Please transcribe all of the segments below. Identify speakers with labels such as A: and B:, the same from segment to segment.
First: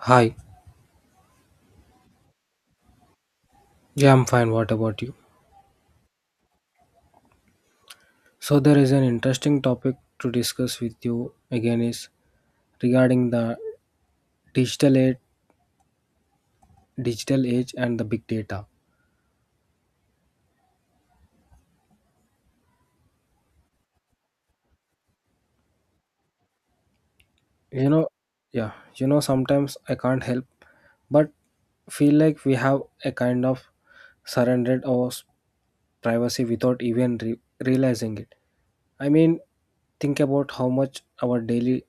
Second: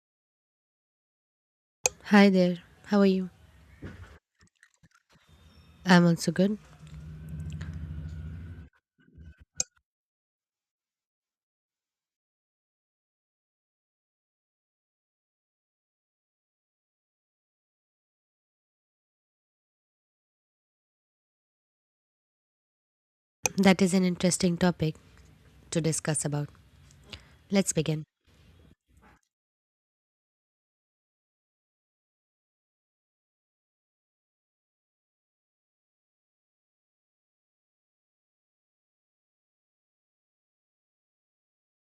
A: Hi.
B: Hi there. How are you?
A: Yeah, I'm fine. What about you?
B: I'm also good.
A: So there is an interesting topic to discuss with you again is regarding the digital age, and the big data.
B: That is an interesting topic to discuss about. Let's
A: You
B: begin.
A: know, yeah, you know, sometimes I can't help but feel like we have a kind of surrendered privacy without even realizing it. I mean, think about how much our daily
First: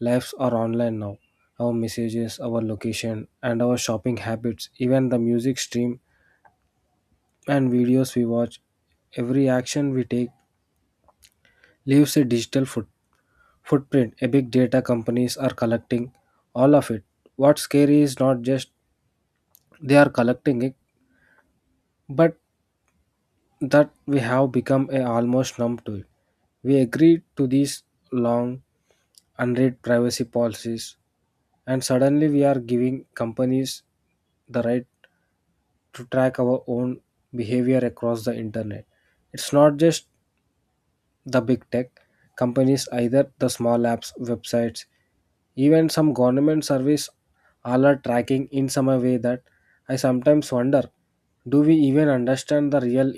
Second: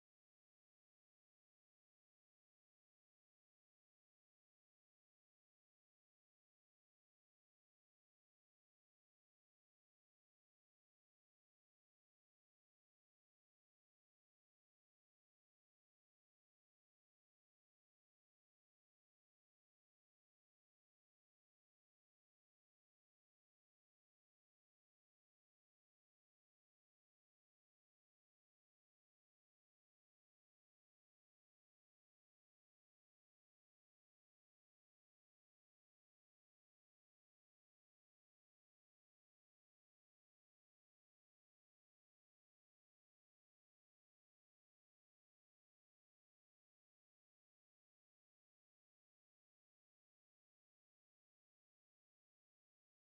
A: lives are online now. Our messages, our location, and our shopping habits, even the music stream and videos we watch, every action we take leaves a digital footprint. A big data companies are collecting all of it. What's scary is not just they are collecting it, but that we have become a almost numb to it. We agree to these long unread privacy policies, and suddenly we are giving companies the right to track our own behavior across the internet. It's not just the big tech companies, either the small apps, websites, even some government service all are tracking in some way that I sometimes wonder, do we even understand the real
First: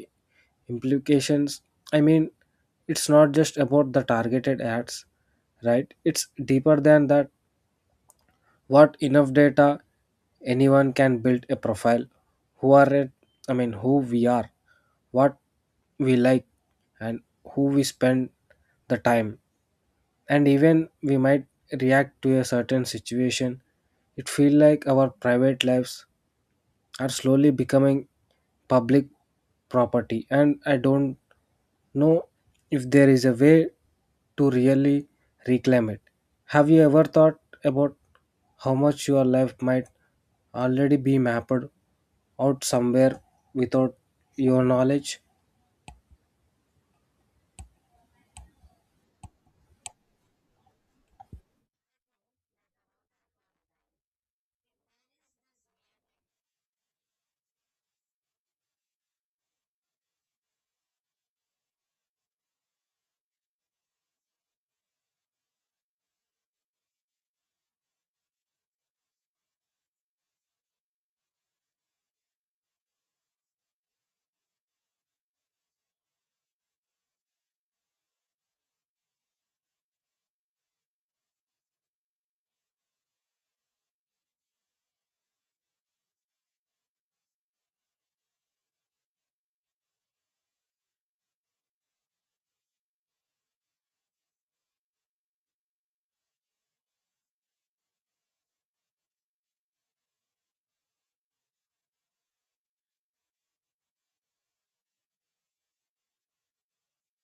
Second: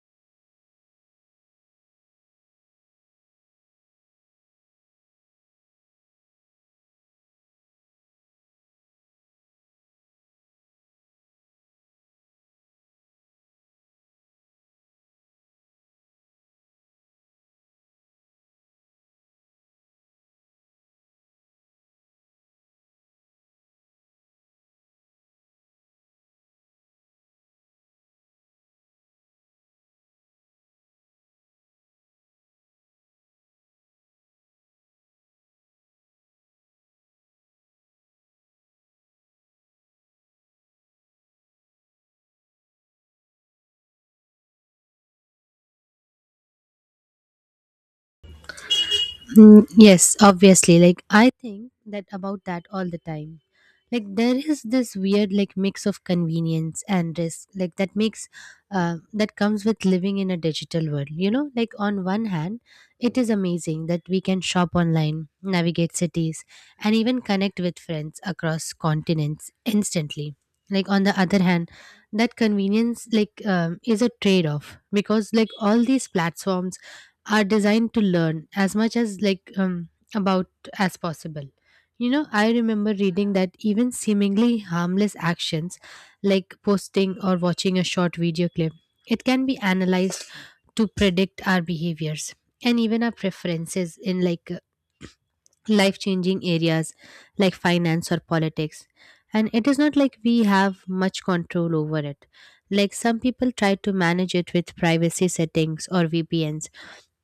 A: implications? I mean, it's not just about the targeted ads, right? It's deeper than that. What enough data anyone can build a profile who are it I mean who we are, what we like, and who we spend the time, and even we might react to a certain situation. It feel like our private lives are slowly becoming public property, and I don't know if there is a way to really reclaim it. Have you ever thought about how much your life might already be mapped out somewhere without your knowledge?
B: Yes, obviously. Like I think that about that all the time. Like there is this weird like mix of convenience and risk, like that makes that comes with living in a digital world. You know, like on one hand, it is amazing that we can shop online, navigate cities, and even connect with friends across continents instantly. Like on the other hand, that convenience is a trade-off because like all these platforms are designed to learn as much as about as possible. You know, I remember reading that even seemingly harmless actions like posting or watching a short video clip, it can be analyzed to predict our behaviors and even our preferences in like life changing areas like finance or politics. And it is not like we have much control over it. Like some people try to manage it with privacy settings or vpns,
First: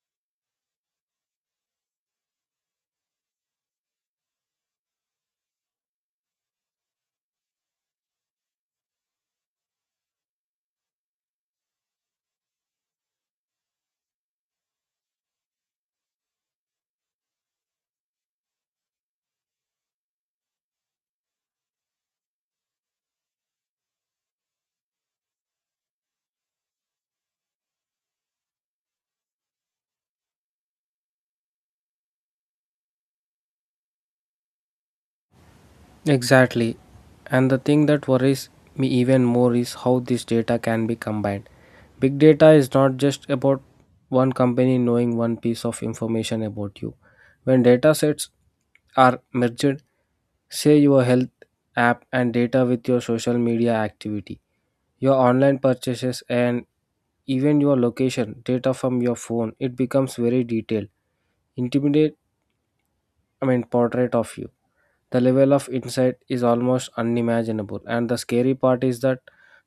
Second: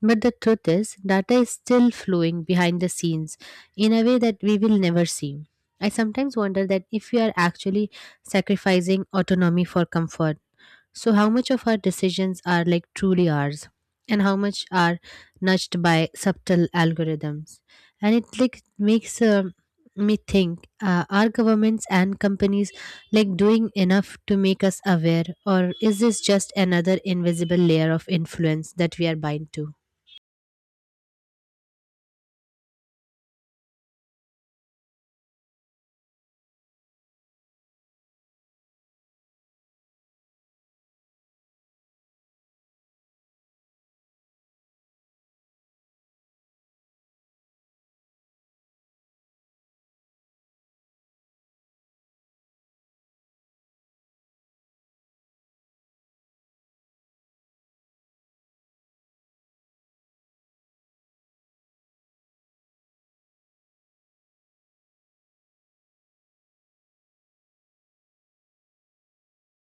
B: but the truth is, data is still flowing behind the scenes in a way that we will never see. I sometimes wonder that if we are actually sacrificing autonomy for comfort, so how much of our decisions are like truly ours and how much are nudged by subtle algorithms. And it like makes me think, are governments and companies like doing enough to make us aware, or is this just another invisible layer of influence that we are bind to?
A: Exactly. And the thing that worries me even more is how this data can be combined. Big data is not just about one company knowing one piece of information about you. When data sets are merged, say your health app and data with your social media activity, your online purchases, and even your location data from your phone, it becomes very detailed, intimidate, portrait of you. The level of insight is almost unimaginable, and the scary part is that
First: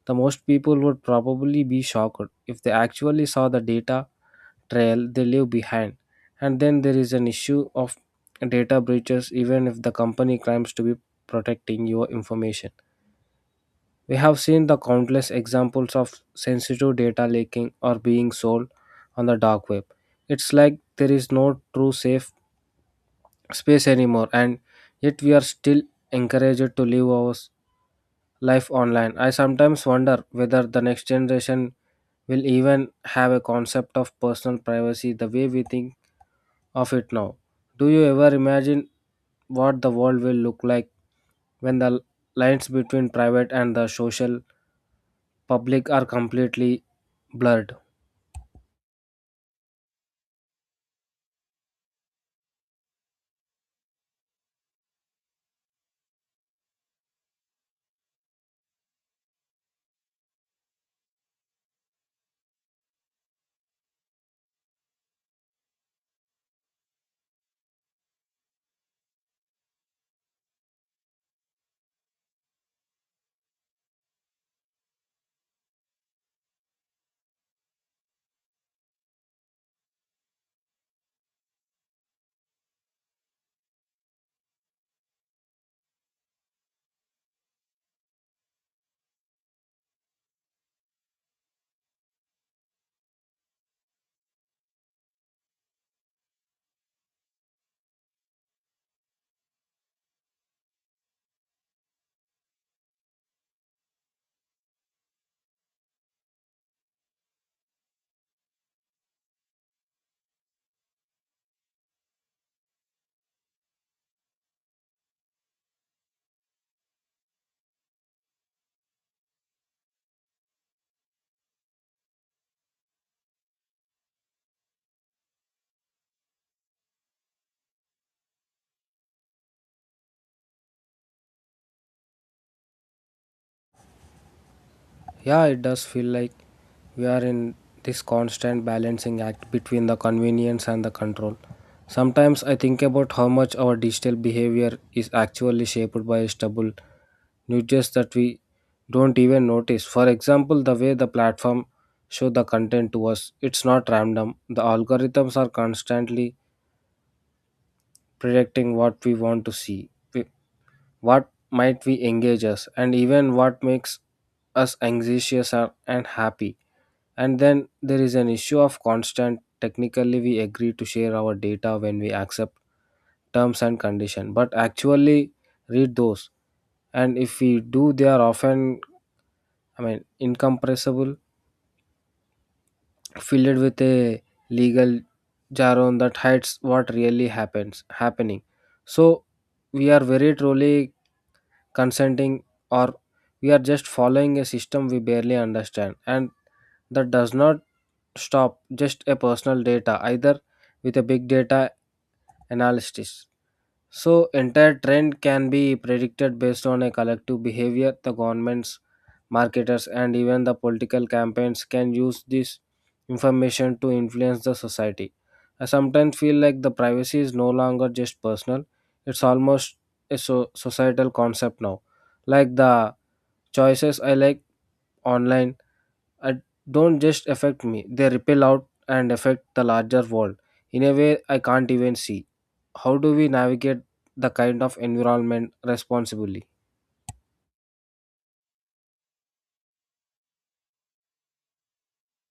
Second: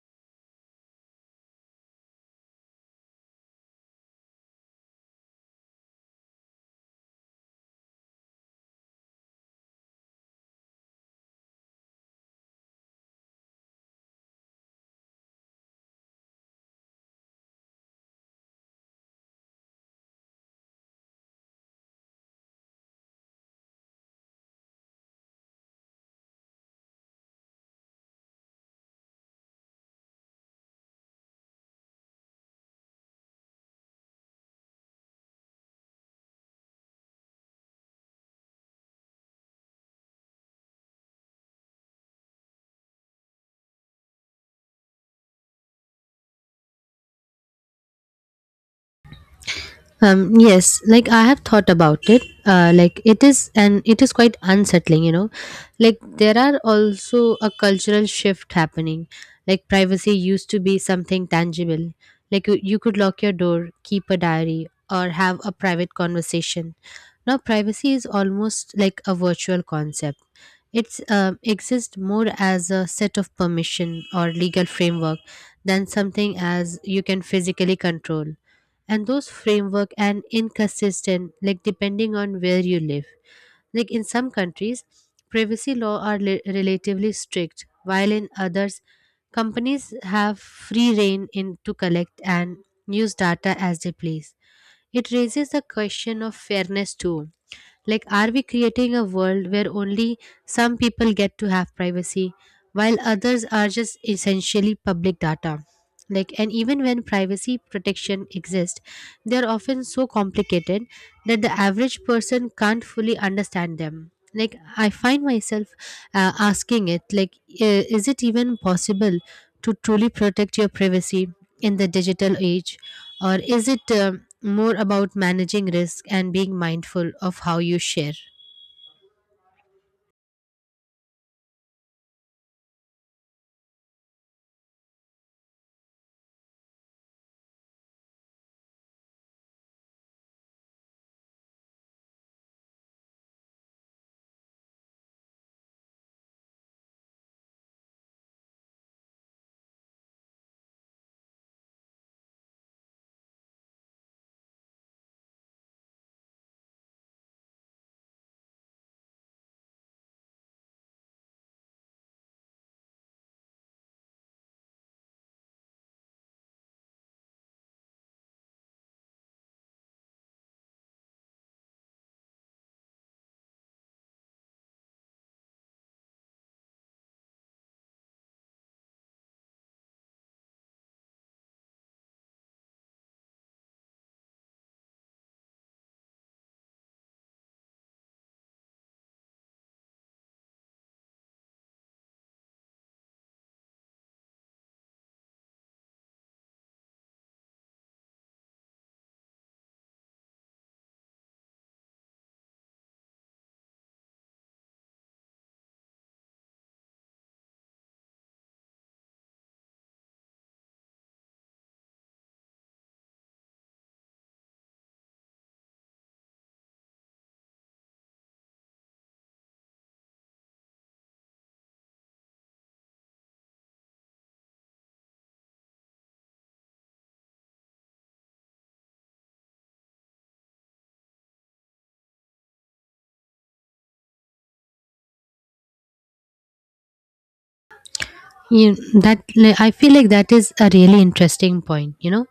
A: the most people would probably be shocked if they actually saw the data trail they leave behind. And then there is an issue of data breaches, even if the company claims to be protecting your information. We have seen the countless examples of sensitive data leaking or being sold on the dark web. It's like there is no true safe space anymore, and yet we are still encouraged to live life online. I sometimes wonder whether the next generation will even have a concept of personal privacy the way we think of it now. Do you ever imagine what the world will look like when lines between private and the social public are completely blurred?
B: Yes, like I have thought about it. Like it is, and it is quite unsettling, you know. Like there are also a cultural shift happening. Like privacy used to be something tangible. Like you could lock your door, keep a diary, or have a private conversation. Now privacy is almost like a virtual concept. It's exists more as a set of permission or legal framework than something as you can physically control. And those framework and inconsistent, like depending on where you live. Like in some countries, privacy law are relatively strict, while in others, companies have free reign in to collect and use data as they please. It raises the question of fairness too, like, are we creating a world where only some people get to have privacy while others are just essentially public data? Like, and even when privacy protection exists, they are often so complicated that the average person can't fully understand them. Like, I find myself asking it, like, is it even possible to truly protect your privacy in the digital age? Or is it more about managing risk and being mindful of how you share.
A: Yeah, it does feel like we are in this constant balancing act between the convenience and the control. Sometimes I think about how much our digital behavior is actually shaped by stubble nudges that we don't even notice. For example, the way the platform show the content to us, it's not random. The algorithms are constantly predicting what we want to see, what might we engage us, and even what makes and happy. And then there is an issue of constant technically we agree to share our data when we accept terms and condition, but actually read those, and if we do they are often, I mean, incompressible, filled with a legal jargon that hides what really happens happening. So we are very truly consenting, or we are just following a system we barely understand. And that does not stop just a personal data either. With a big data analysis, so entire trend can be predicted based on a collective behavior. The governments, marketers, and even the political campaigns can use this information to influence the society. I sometimes feel like the privacy is no longer just personal; it's almost a societal concept now. Like the choices I like online uh, don't just affect me, they ripple out and affect the larger world in a way I can't even see. How do we navigate the kind of environment responsibly?
B: You, that like, I feel like that is a really interesting point, you know.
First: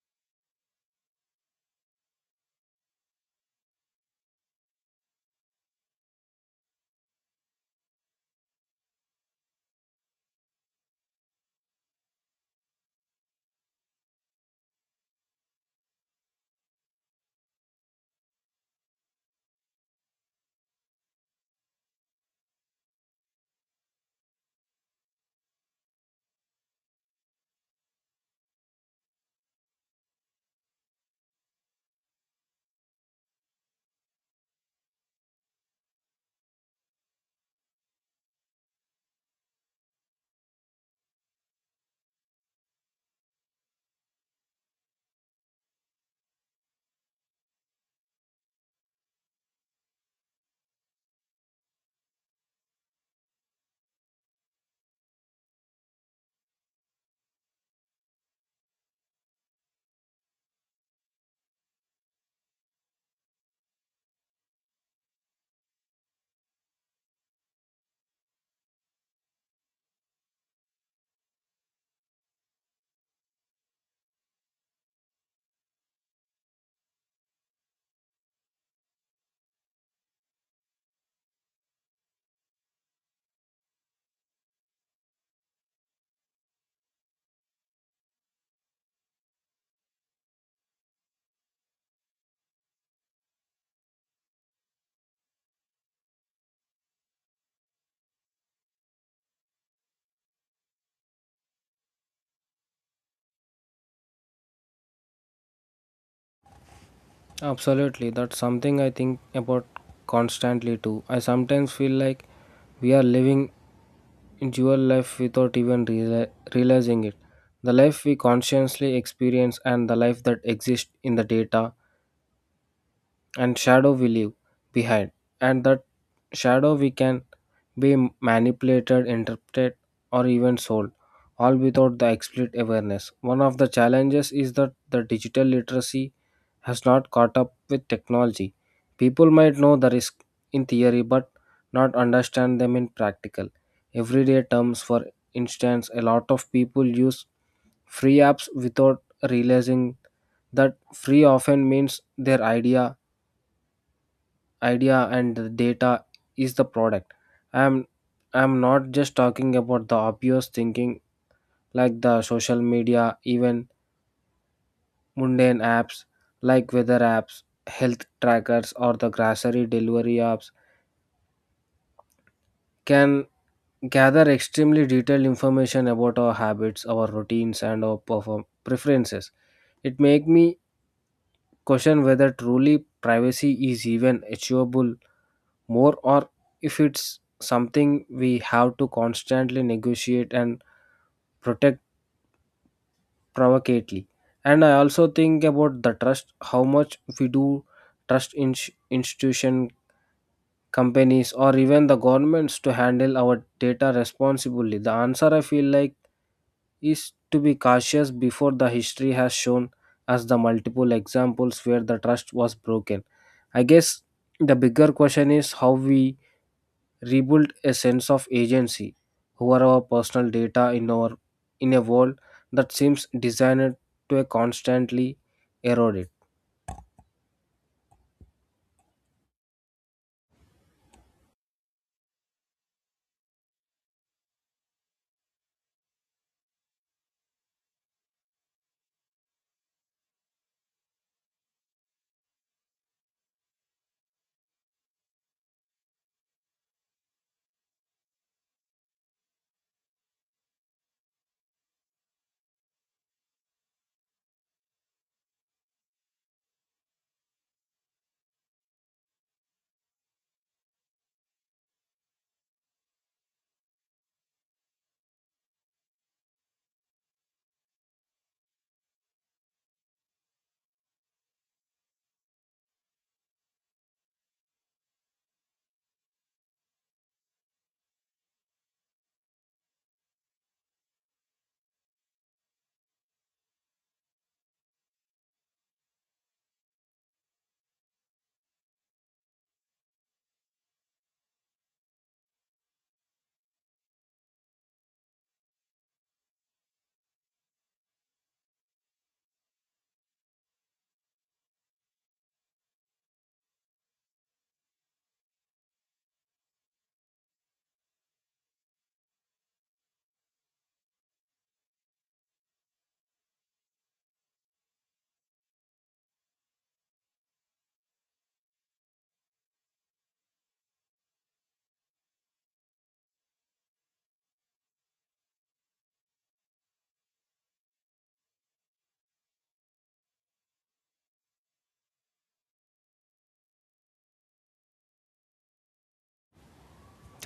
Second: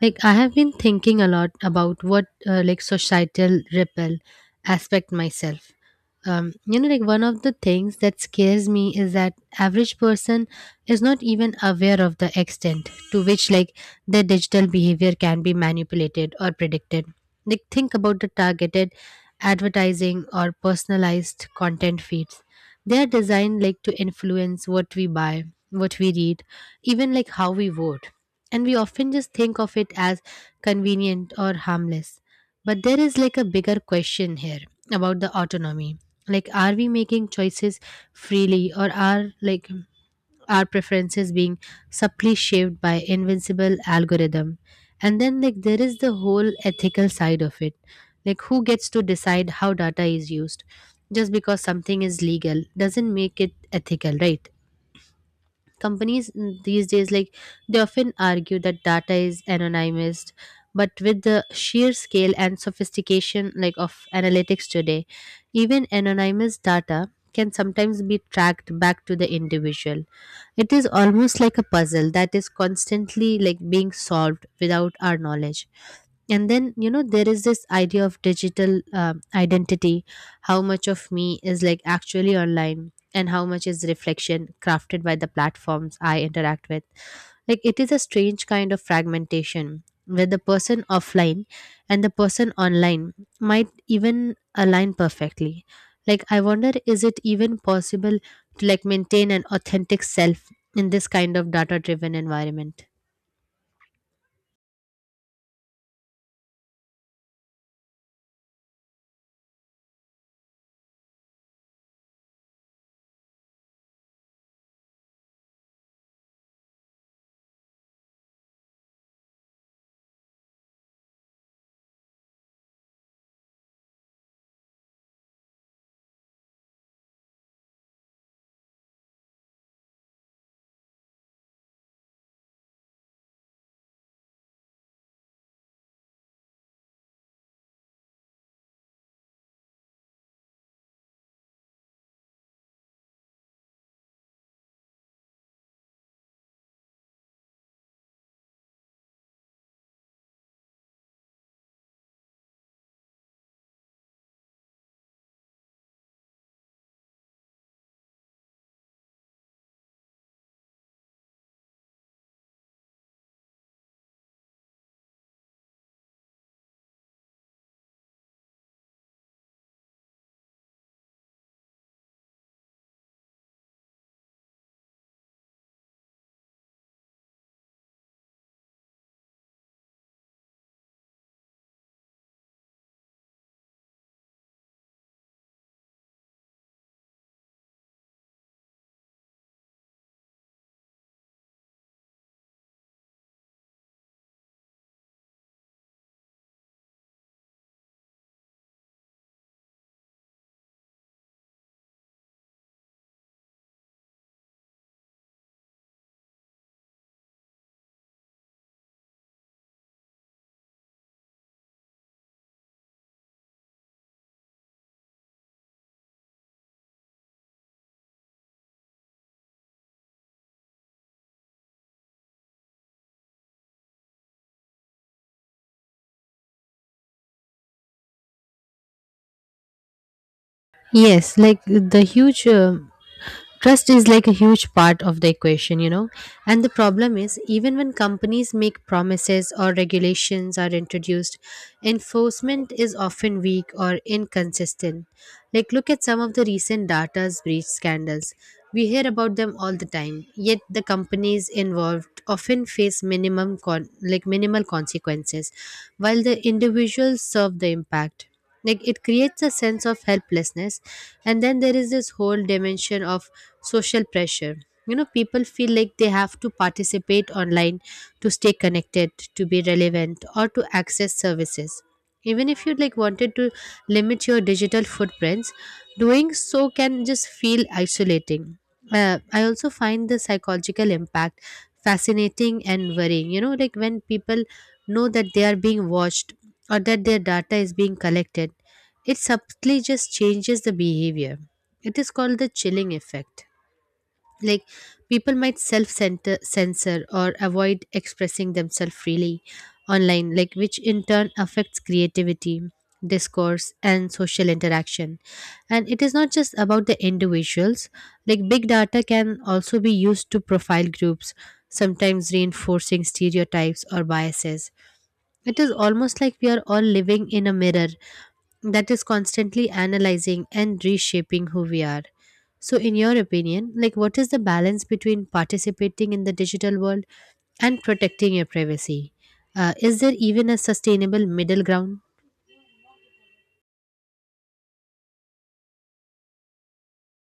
B: Like I have been thinking a lot about what like societal ripple aspect myself. You know, like one of the things that scares me is that average person is not even aware of the extent to which like their digital behavior can be manipulated or predicted. Like think about the targeted advertising or personalized content feeds. They are designed like to influence what we buy, what we read, even like how we vote. And we often just think of it as convenient or harmless, but there is like a bigger question here about the autonomy. Like are we making choices freely, or are like our preferences being subtly shaped by invincible algorithm? And then like there is the whole ethical side of it. Like who gets to decide how data is used? Just because something is legal doesn't make it ethical, right? Companies these days like they often argue that data is anonymized, but with the sheer scale and sophistication like of analytics today, even anonymous data can sometimes be tracked back to the individual. It is almost like a puzzle that is constantly like being solved without our knowledge. And then, you know, there is this idea of digital identity. How much of me is like actually online, and how much is reflection crafted by the platforms I interact with? Like it is a strange kind of fragmentation where the person offline and the person online might even align perfectly. Like I wonder, is it even possible to like maintain an authentic self in this kind of data driven environment?
A: Absolutely, that's something I think about constantly too. I sometimes feel like we are living in dual life without even realizing it. The life we consciously experience and the life that exists in the data and shadow we leave behind. And that shadow we can be manipulated, interpreted, or even sold, all without the explicit awareness. One of the challenges is that the digital literacy has not caught up with technology. People might know the risk in theory but not understand them in practical everyday terms. For instance, a lot of people use free apps without realizing that free often means their idea and the data is the product. I'm i'm not just talking about the obvious thinking like the social media. Even mundane apps like weather apps, health trackers, or the grocery delivery apps can gather extremely detailed information about our habits, our routines, and our perform preferences. It make me question whether truly privacy is even achievable more, or if it's something we have to constantly negotiate and protect provocately. And I also think about the trust, how much we do trust in institution, companies, or even the governments to handle our data responsibly. The answer, I feel like, is to be cautious before. The history has shown us the multiple examples where the trust was broken. I guess the bigger question is how we rebuild a sense of agency over our personal data in our in a world that seems designed to constantly erode it.
B: Yes, like the huge trust is like a huge part of the equation, you know. And the problem is even when companies make promises or regulations are introduced, enforcement is often weak or inconsistent. Like look at some of the recent data's breach scandals. We hear about them all the time, yet the companies involved often face like minimal consequences while the individuals serve the impact. Like it creates a sense of helplessness. And then there is this whole dimension of social pressure. You know, people feel like they have to participate online to stay connected, to be relevant, or to access services. Even if you like wanted to limit your digital footprints, doing so can just feel isolating. I also find the psychological impact fascinating and worrying. You know, like when people know that they are being watched or that their data is being collected, it subtly just changes the behavior. It is called the chilling effect. Like people might self censor or avoid expressing themselves freely online, like which in turn affects creativity, discourse, and social interaction. And it is not just about the individuals. Like big data can also be used to profile groups, sometimes reinforcing stereotypes or biases. It is almost like we are all living in a mirror that is constantly analyzing and reshaping who we are. So, in your opinion, like what is the balance between participating in the digital world and protecting your privacy? Is there even a sustainable middle ground?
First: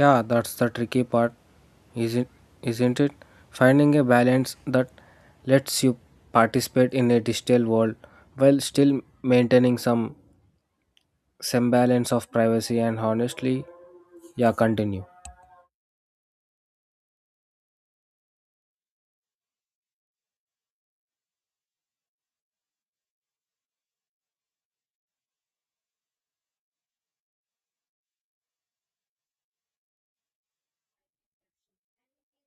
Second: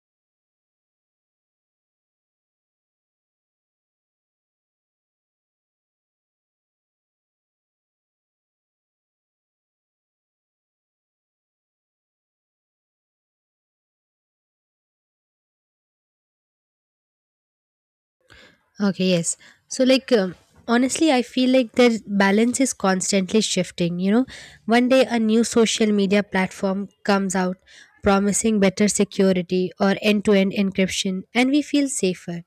A: Yeah, that's the tricky part, isn't isn't it? Finding a balance that lets you participate in a digital world while still maintaining some semblance of privacy and honestly, yeah, continue.
B: Okay, yes. So, like, honestly, I feel like the balance is constantly shifting. You know, one day a new social media platform comes out promising better security or end to end encryption, and we feel safer.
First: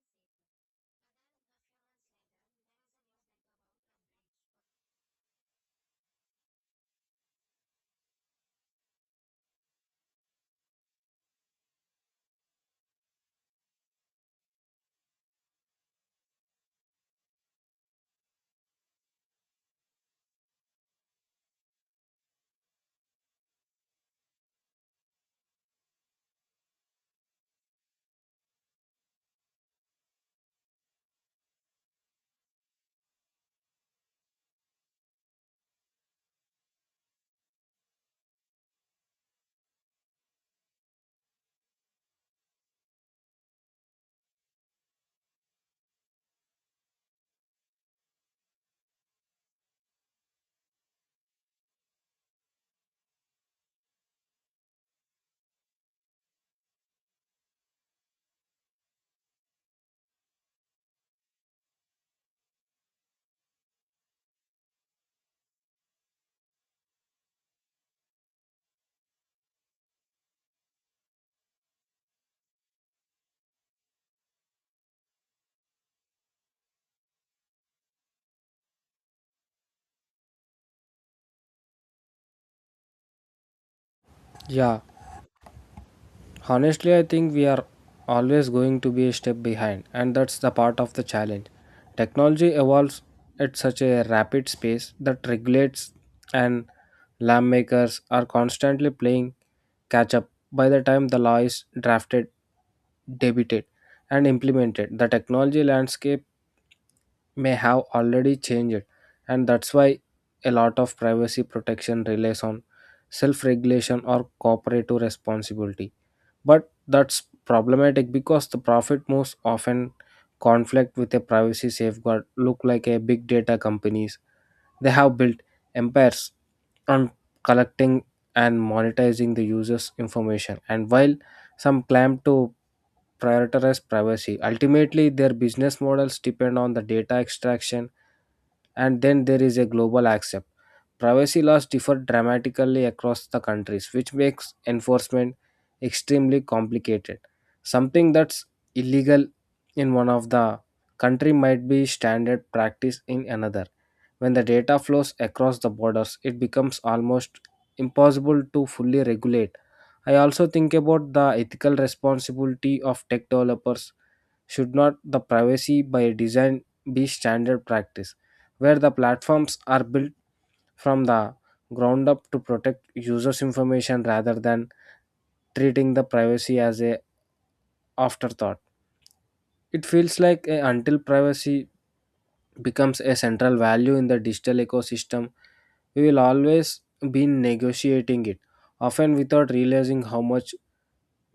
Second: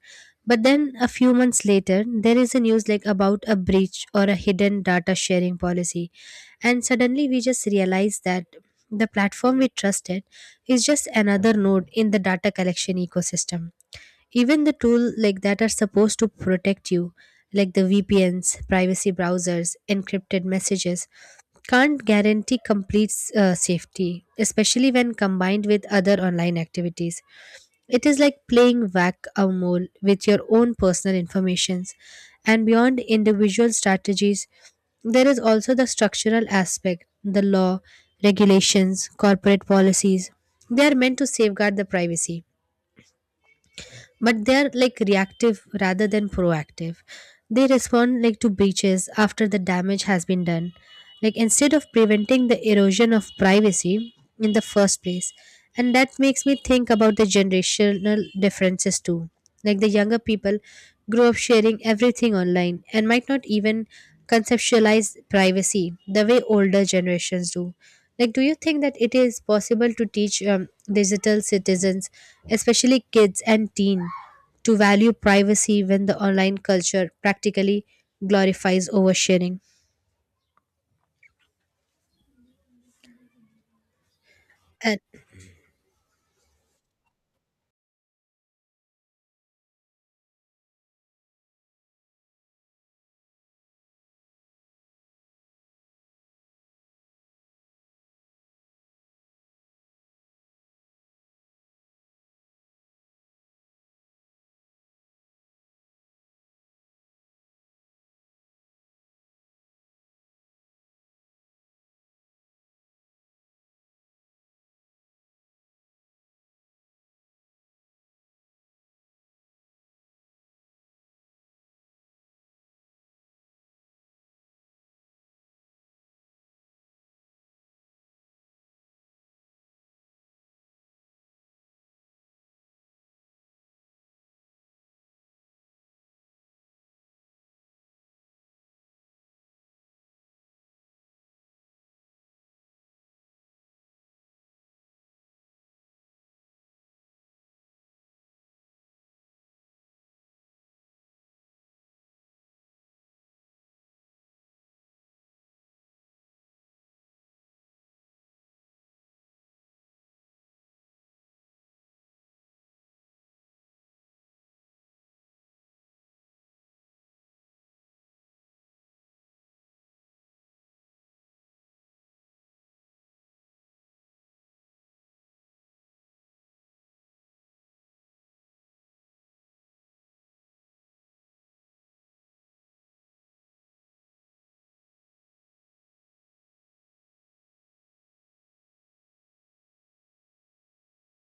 B: But then a few months later, there is a news like about a breach or a hidden data sharing policy. And suddenly we just realize that the platform we trusted is just another node in the data collection ecosystem. Even the tool like that are supposed to protect you, like the vpns, privacy browsers, encrypted messages, can't guarantee complete safety, especially when combined with other online activities. It is like playing whack-a-mole with your own personal informations. And beyond individual strategies, there is also the structural aspect, the law, regulations, corporate policies. They are meant to safeguard the privacy, but they're like reactive rather than proactive. They respond like to breaches after the damage has been done, like instead of preventing the erosion of privacy in the first place. And that makes me think about the generational differences too. Like the younger people grow up sharing everything online and might not even conceptualize privacy the way older generations do. Like do you think that it is possible to teach digital citizens, especially kids and teen, to value privacy when the online culture practically glorifies oversharing?
A: Yeah, honestly, I think we are always going to be a step behind, and that's the part of the challenge. Technology evolves at such a rapid pace that regulates and lamp makers are constantly playing catch up. By the time the law is drafted, debated, and implemented, the technology landscape may have already changed, and that's why a lot of privacy protection relies on self regulation or cooperative responsibility. But that's problematic because the profit most often conflict with a privacy safeguard. Look like a big data companies, they have built empires on collecting and monetizing the users information, and while some claim to prioritize privacy, ultimately, their business models depend on the data extraction. And then there is a global accept. Privacy laws differ dramatically across the countries, which makes enforcement extremely complicated. Something that's illegal in one of the country might be standard practice in another. When the data flows across the borders, it becomes almost impossible to fully regulate. I also think about the ethical responsibility of tech developers. Should not the privacy by design be standard practice, where the platforms are built from the ground up to protect users' information rather than treating the privacy as a afterthought? It feels like until privacy becomes a central value in the digital ecosystem, we will always be negotiating it, often without realizing how much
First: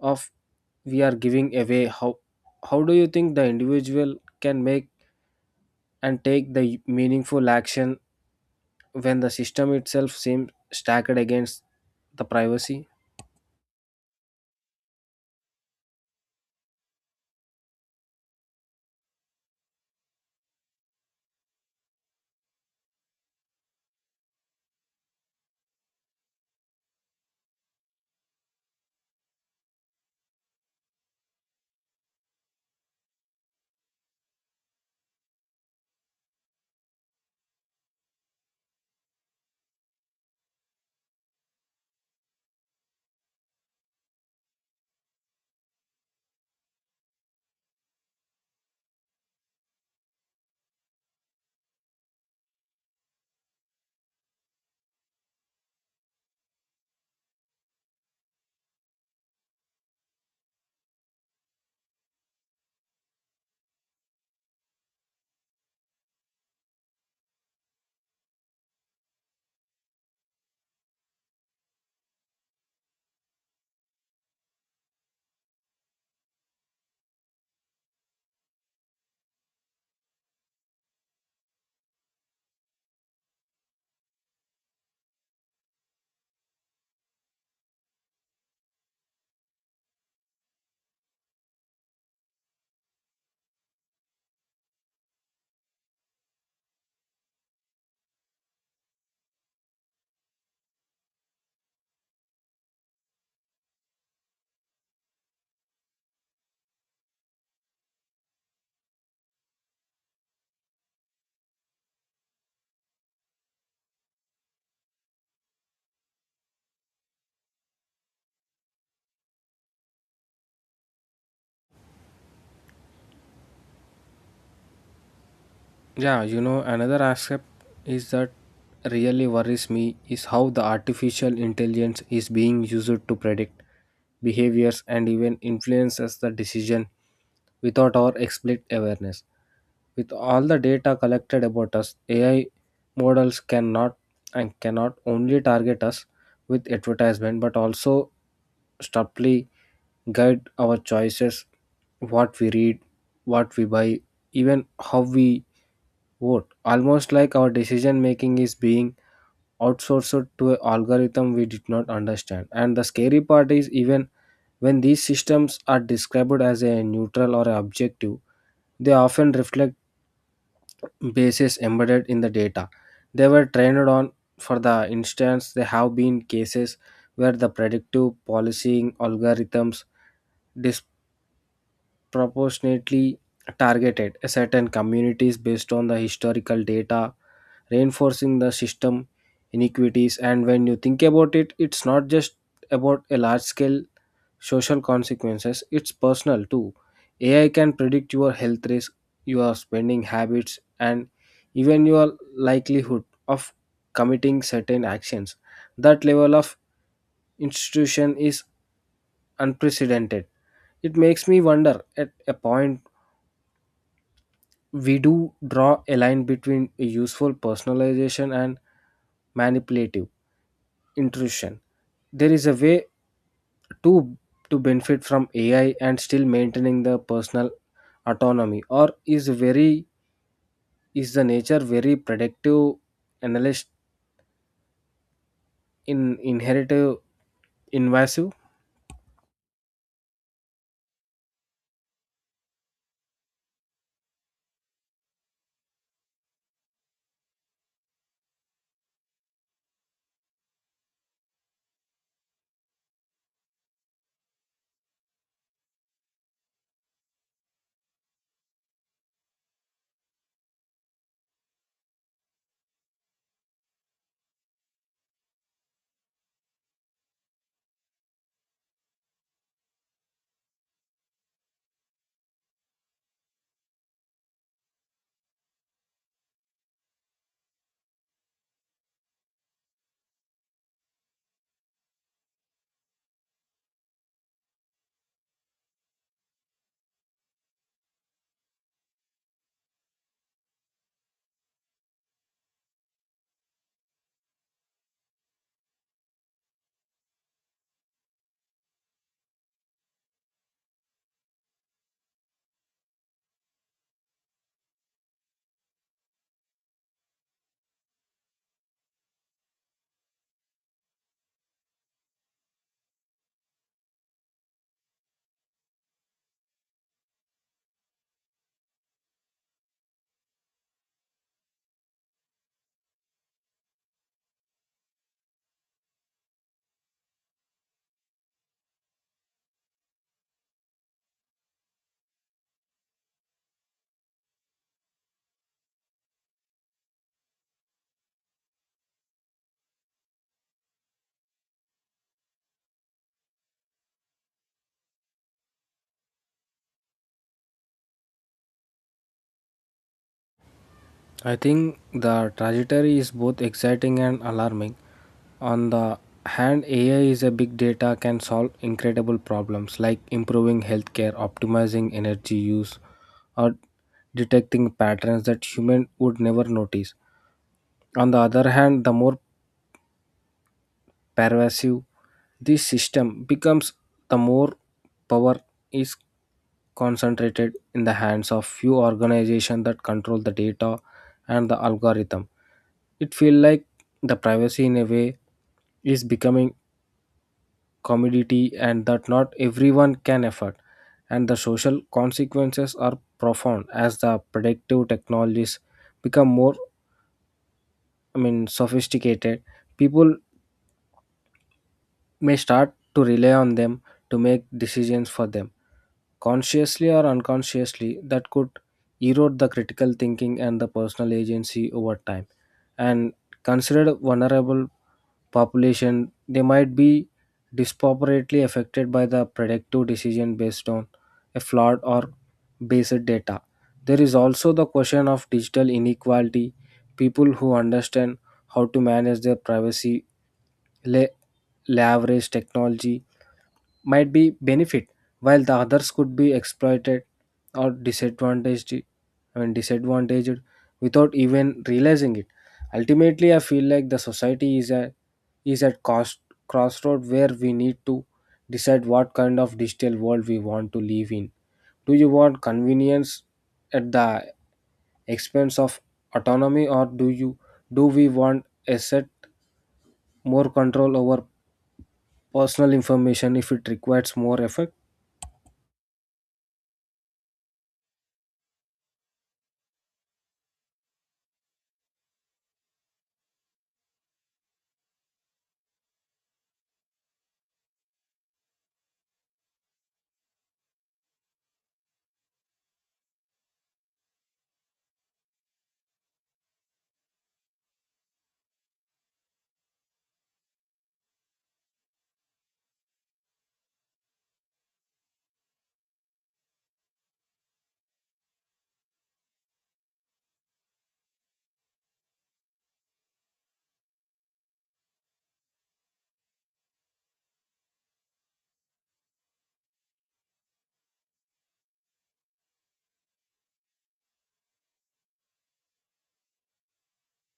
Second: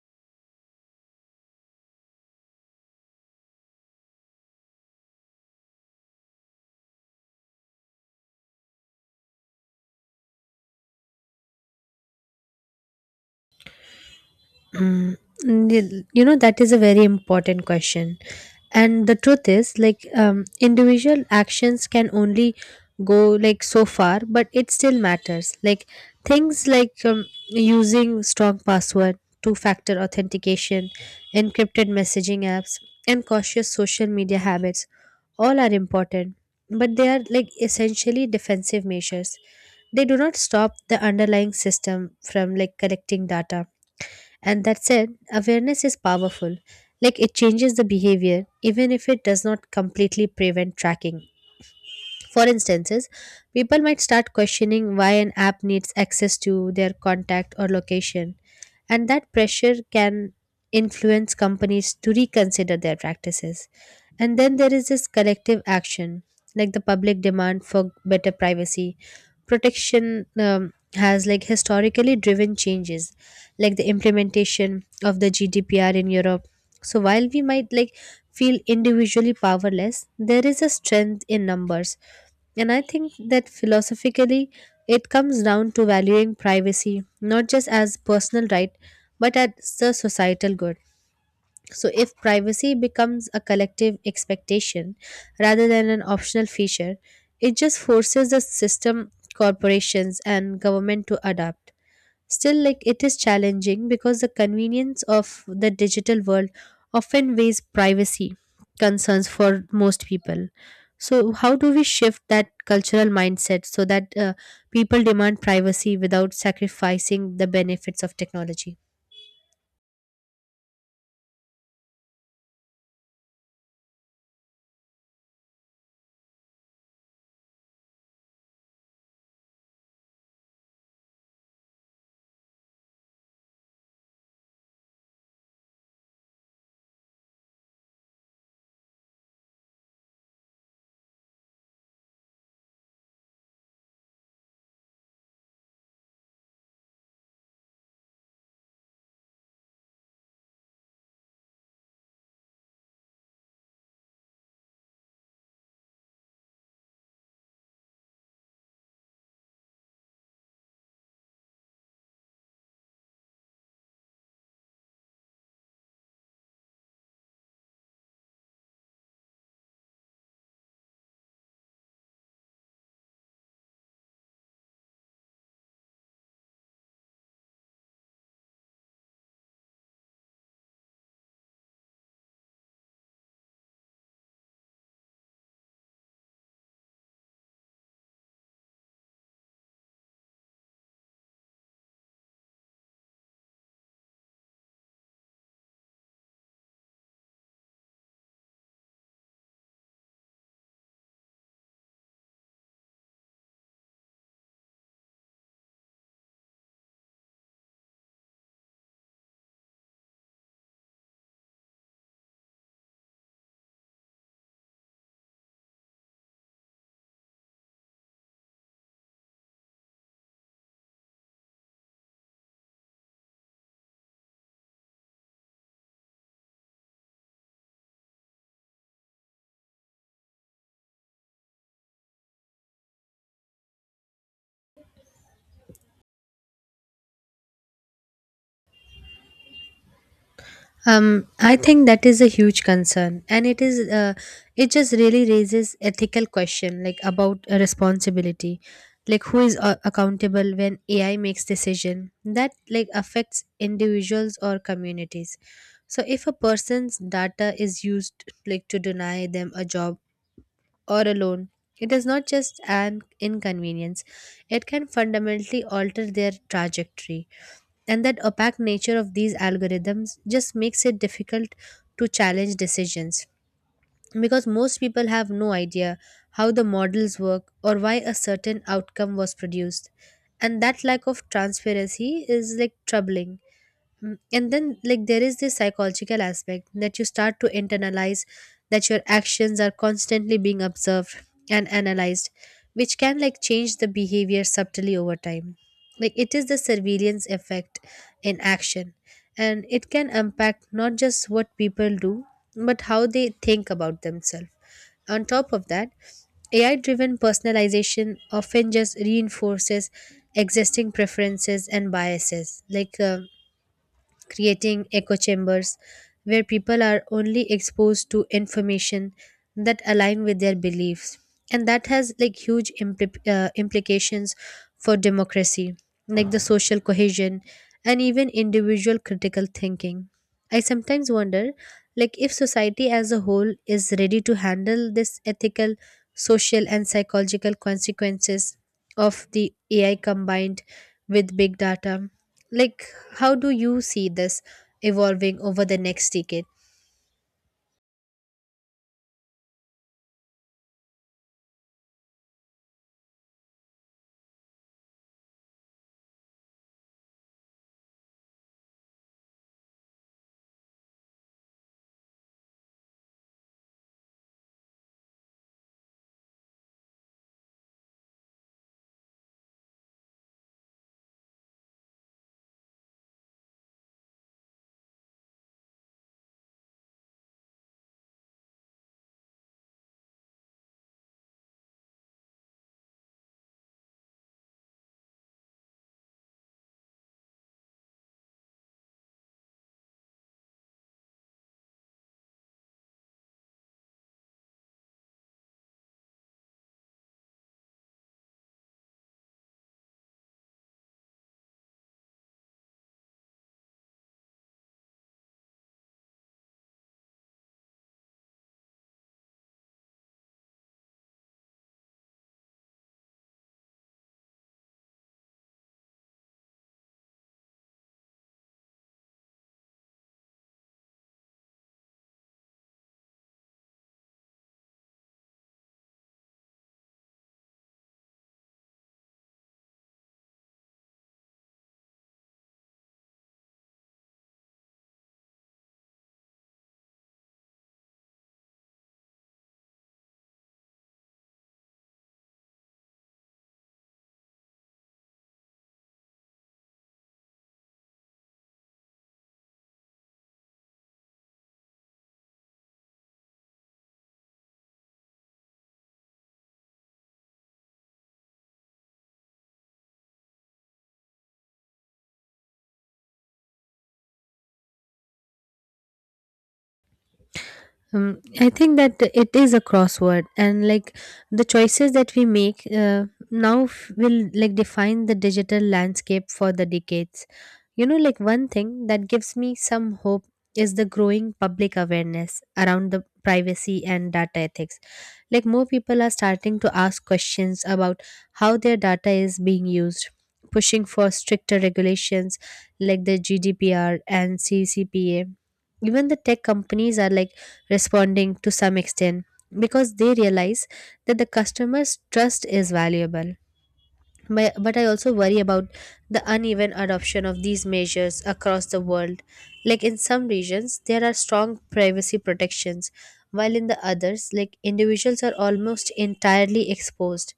A: of we are giving away. How do you think the individual can make and take the meaningful action when the system itself seems stacked against the privacy?
B: Mm, you know, that is a very important question. And the truth is like individual actions can only go like so far, but it still matters. Like things like using strong password, two factor authentication, encrypted messaging apps, and cautious social media habits, all are important, but they are like essentially defensive measures. They do not stop the underlying system from like collecting data. And that said, awareness is powerful. Like it changes the behavior, even if it does not completely prevent tracking. For instances, people might start questioning why an app needs access to their contact or location, and that pressure can influence companies to reconsider their practices. And then there is this collective action, like the public demand for better privacy. Protection has like historically driven changes, like the implementation of the GDPR in Europe. So while we might like feel individually powerless, there is a strength in numbers. And I think that philosophically, it comes down to valuing privacy not just as personal right but as a societal good. So, if privacy becomes a collective expectation rather than an optional feature, it just forces the system, corporations, and government to adapt. Still, like it is challenging because the convenience of the digital world often weighs privacy concerns for most people. So, how do we shift that cultural mindset so that people demand privacy without sacrificing the benefits of technology?
A: Yeah, you know, another aspect is that really worries me is how the artificial intelligence is being used to predict behaviors and even influences the decision without our explicit awareness. With all the data collected about us, AI models cannot only target us with advertisement but also subtly guide our choices, what we read, what we buy, even how we vote, almost like our decision making is being outsourced to an algorithm we did not understand. And the scary part is even when these systems are described as a neutral or objective, they often reflect biases embedded in the data they were trained on. For the instance, there have been cases where the predictive policing algorithms disproportionately targeted certain communities based on the historical data, reinforcing the system inequities. And when you think about it, it's not just about a large scale social consequences, it's personal too. AI can predict your health risk, your spending habits, and even your likelihood of committing certain actions. That level of institution is unprecedented. It makes me wonder at a point we do draw a line between a useful personalization and manipulative intrusion. There is a way to to benefit from AI and still maintaining the personal autonomy, or is the nature very predictive analyst in inheritive invasive?
B: I think that is a huge concern, and it is it just really raises ethical question like about a responsibility, like who is accountable when AI makes decision that like affects individuals or communities. So if a person's data is used, like, to deny them a job or a loan, it is not just an inconvenience; it can fundamentally alter their trajectory, and that opaque nature of these algorithms just makes it difficult to challenge decisions because most people have no idea how the models work or why a certain outcome was produced, and that lack of transparency is, like, troubling. And then, like, there is this psychological aspect that you start to internalize that your actions are constantly being observed and analyzed, which can, like, change the behavior subtly over time. Like, it is the surveillance effect in action, and it can impact not just what people do but how they think about themselves. On top of that, AI driven personalization often just reinforces existing preferences and biases. Like, creating echo chambers where people are only exposed to information that align with their beliefs, and that has, like, huge implications for democracy, like the social cohesion and even individual critical thinking. I sometimes wonder, like, if society as a whole is ready to handle this ethical, social, and psychological consequences of the AI combined with big data. Like, how do you see this evolving over the next decade?
A: I think the trajectory is both exciting and alarming. On the hand, AI is a big data can solve incredible problems like improving healthcare, optimizing energy use, or detecting patterns that human would never notice. On the other hand, the more pervasive this system becomes, the more power is concentrated in the hands of few organizations that control the data and the algorithm. It feels like the privacy in a way is becoming commodity, and that not everyone can afford. And the social consequences are profound as the predictive technologies become more, I mean, sophisticated. People may start to rely on them to make decisions for them consciously or unconsciously, that could erode the critical thinking and the personal agency over time. And considered vulnerable population, they might be disproportionately affected by the predictive decision based on a flawed or based data. There is also the question of digital inequality. People who understand how to manage their privacy, le- leverage technology, might be benefit while the others could be exploited or disadvantaged I mean disadvantaged without even realizing it. Ultimately I feel like the society is a is at cost crossroad where we need to decide what kind of digital world we want to live in. Do you want convenience at the expense of autonomy, or do we want a set more control over personal information if it requires more effort?
B: I think that it is a crossword, and, like, the choices that we make now will, like, define the digital landscape for the decades. You know, like, one thing that gives me some hope is the growing public awareness around the privacy and data ethics. Like, more people are starting to ask questions about how their data is being used, pushing for stricter regulations like the GDPR and CCPA. Even the tech companies are, like, responding to some extent because they realize that the customer's trust is valuable. But I also worry about the uneven adoption of these measures across the world. Like, in some regions, there are strong privacy protections, while in the others, like, individuals are almost entirely exposed.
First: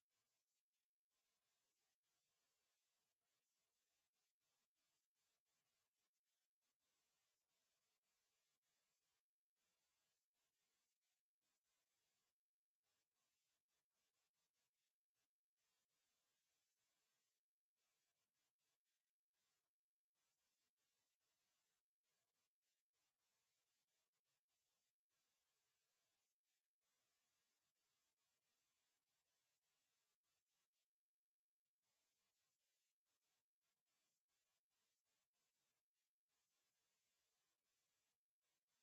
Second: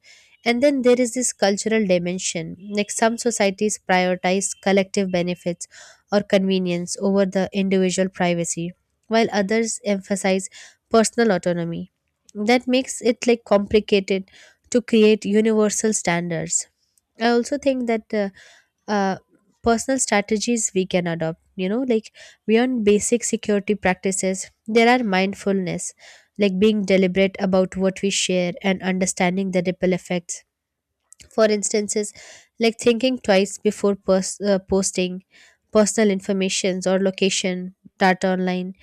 B: And then there is this cultural dimension. Like, some societies prioritize collective benefits or convenience over the individual privacy, while others emphasize personal autonomy. That makes it, like, complicated to create universal standards. I also think that uh, personal strategies we can adopt, you know, like, beyond basic security practices, there are mindfulness, like being deliberate about what we share and understanding the ripple effects. For instances, like thinking twice before posting personal informations or location data online,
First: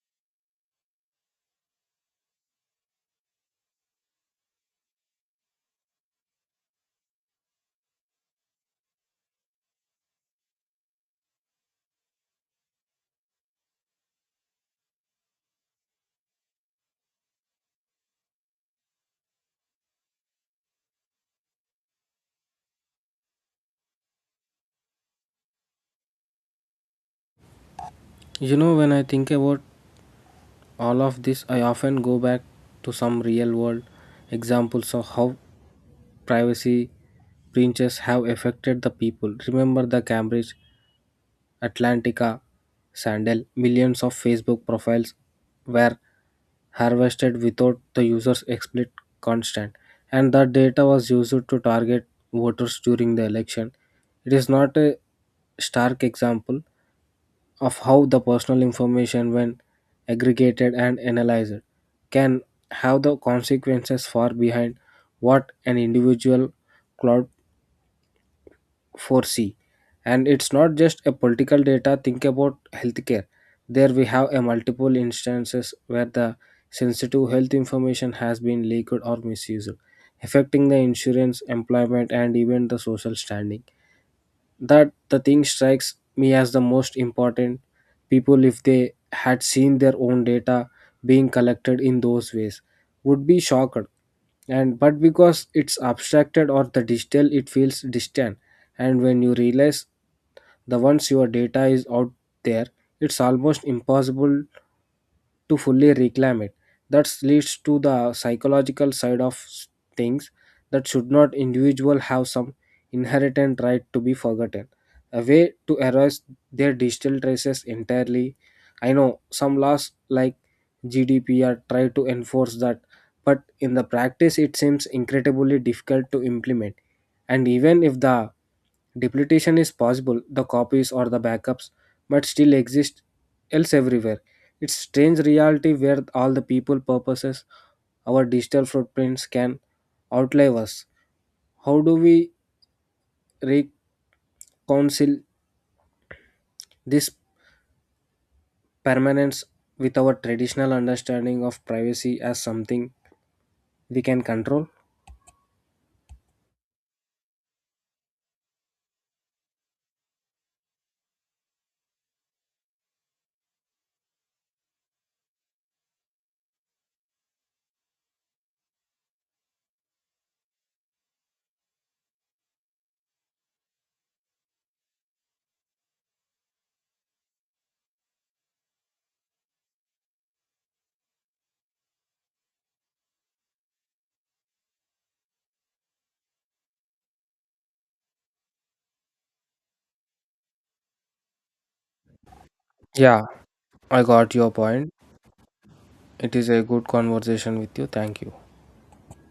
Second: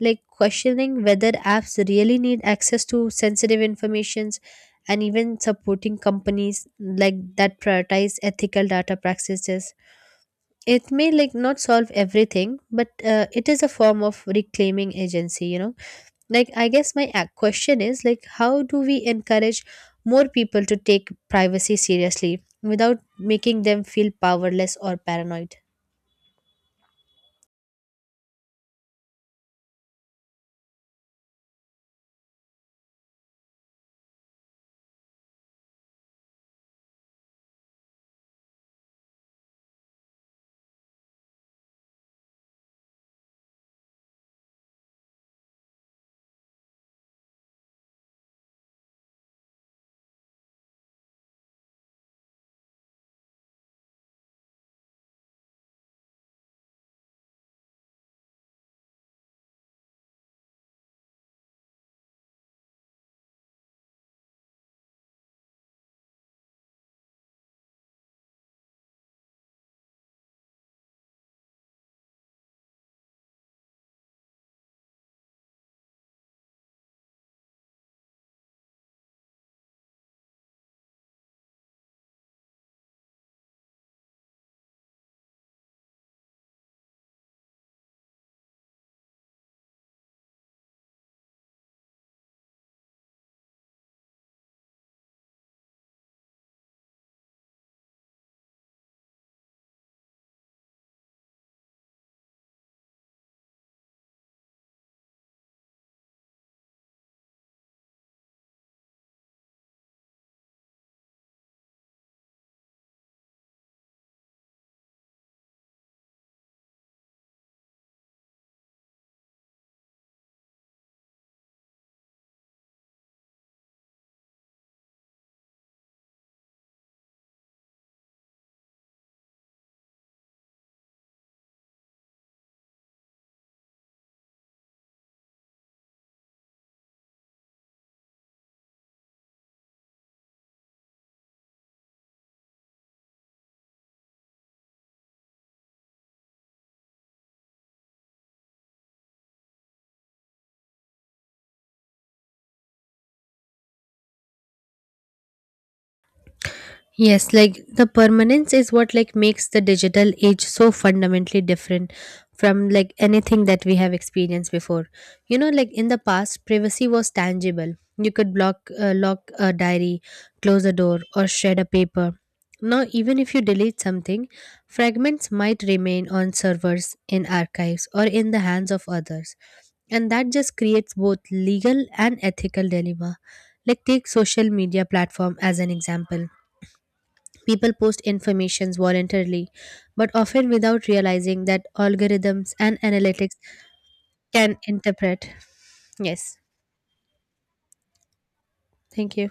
B: like questioning whether apps really need access to sensitive informations, and even supporting companies like that prioritize ethical data practices. It may, like, not solve everything, but it is a form of reclaiming agency, you know. Like, I guess my question is, like, how do we encourage more people to take privacy seriously without making them feel powerless or paranoid?
A: You know, when I think about all of this, I often go back to some real world examples of how privacy breaches have affected the people. Remember the Cambridge Atlantica scandal? Millions of Facebook profiles were harvested without the user's explicit consent, and that data was used to target voters during the election. It is not a stark example of how the personal information when aggregated and analyzed can have the consequences far behind what an individual cloud foresee. And it's not just a political data. Think about healthcare. There we have a multiple instances where the sensitive health information has been leaked or misused, affecting the insurance, employment, and even the social standing. That the thing strikes me as the most important. People, if they had seen their own data being collected in those ways, would be shocked. And but because it's abstracted or the digital it feels distant. And when you realize the once your data is out there, it's almost impossible to fully reclaim it. That leads to the psychological side of things. That should not individual have some inherent right to be forgotten, a way to erase their digital traces entirely? I know some laws like GDPR try to enforce that, but in the practice it seems incredibly difficult to implement. And even if the duplication is possible, the copies or the backups might still exist else everywhere. It's strange reality where all the people purposes our digital footprints can outlive us. How do we reconcile this permanence with our traditional understanding of privacy as something we can control?
B: Yes, like the permanence is what, like, makes the digital age so fundamentally different from, like, anything that we have experienced before. You know, like, in the past, privacy was tangible. You could lock a diary, close a door, or shred a paper. Now, even if you delete something, fragments might remain on servers, in archives, or in the hands of others, and that just creates both legal and ethical dilemma. Like, take social media platform as an example. People post informations voluntarily, but often without realizing that algorithms and
A: Yeah,
B: analytics
A: I got your
B: can
A: point.
B: interpret.
A: It
B: Yes,
A: is a good conversation with you. Thank you.
B: thank you.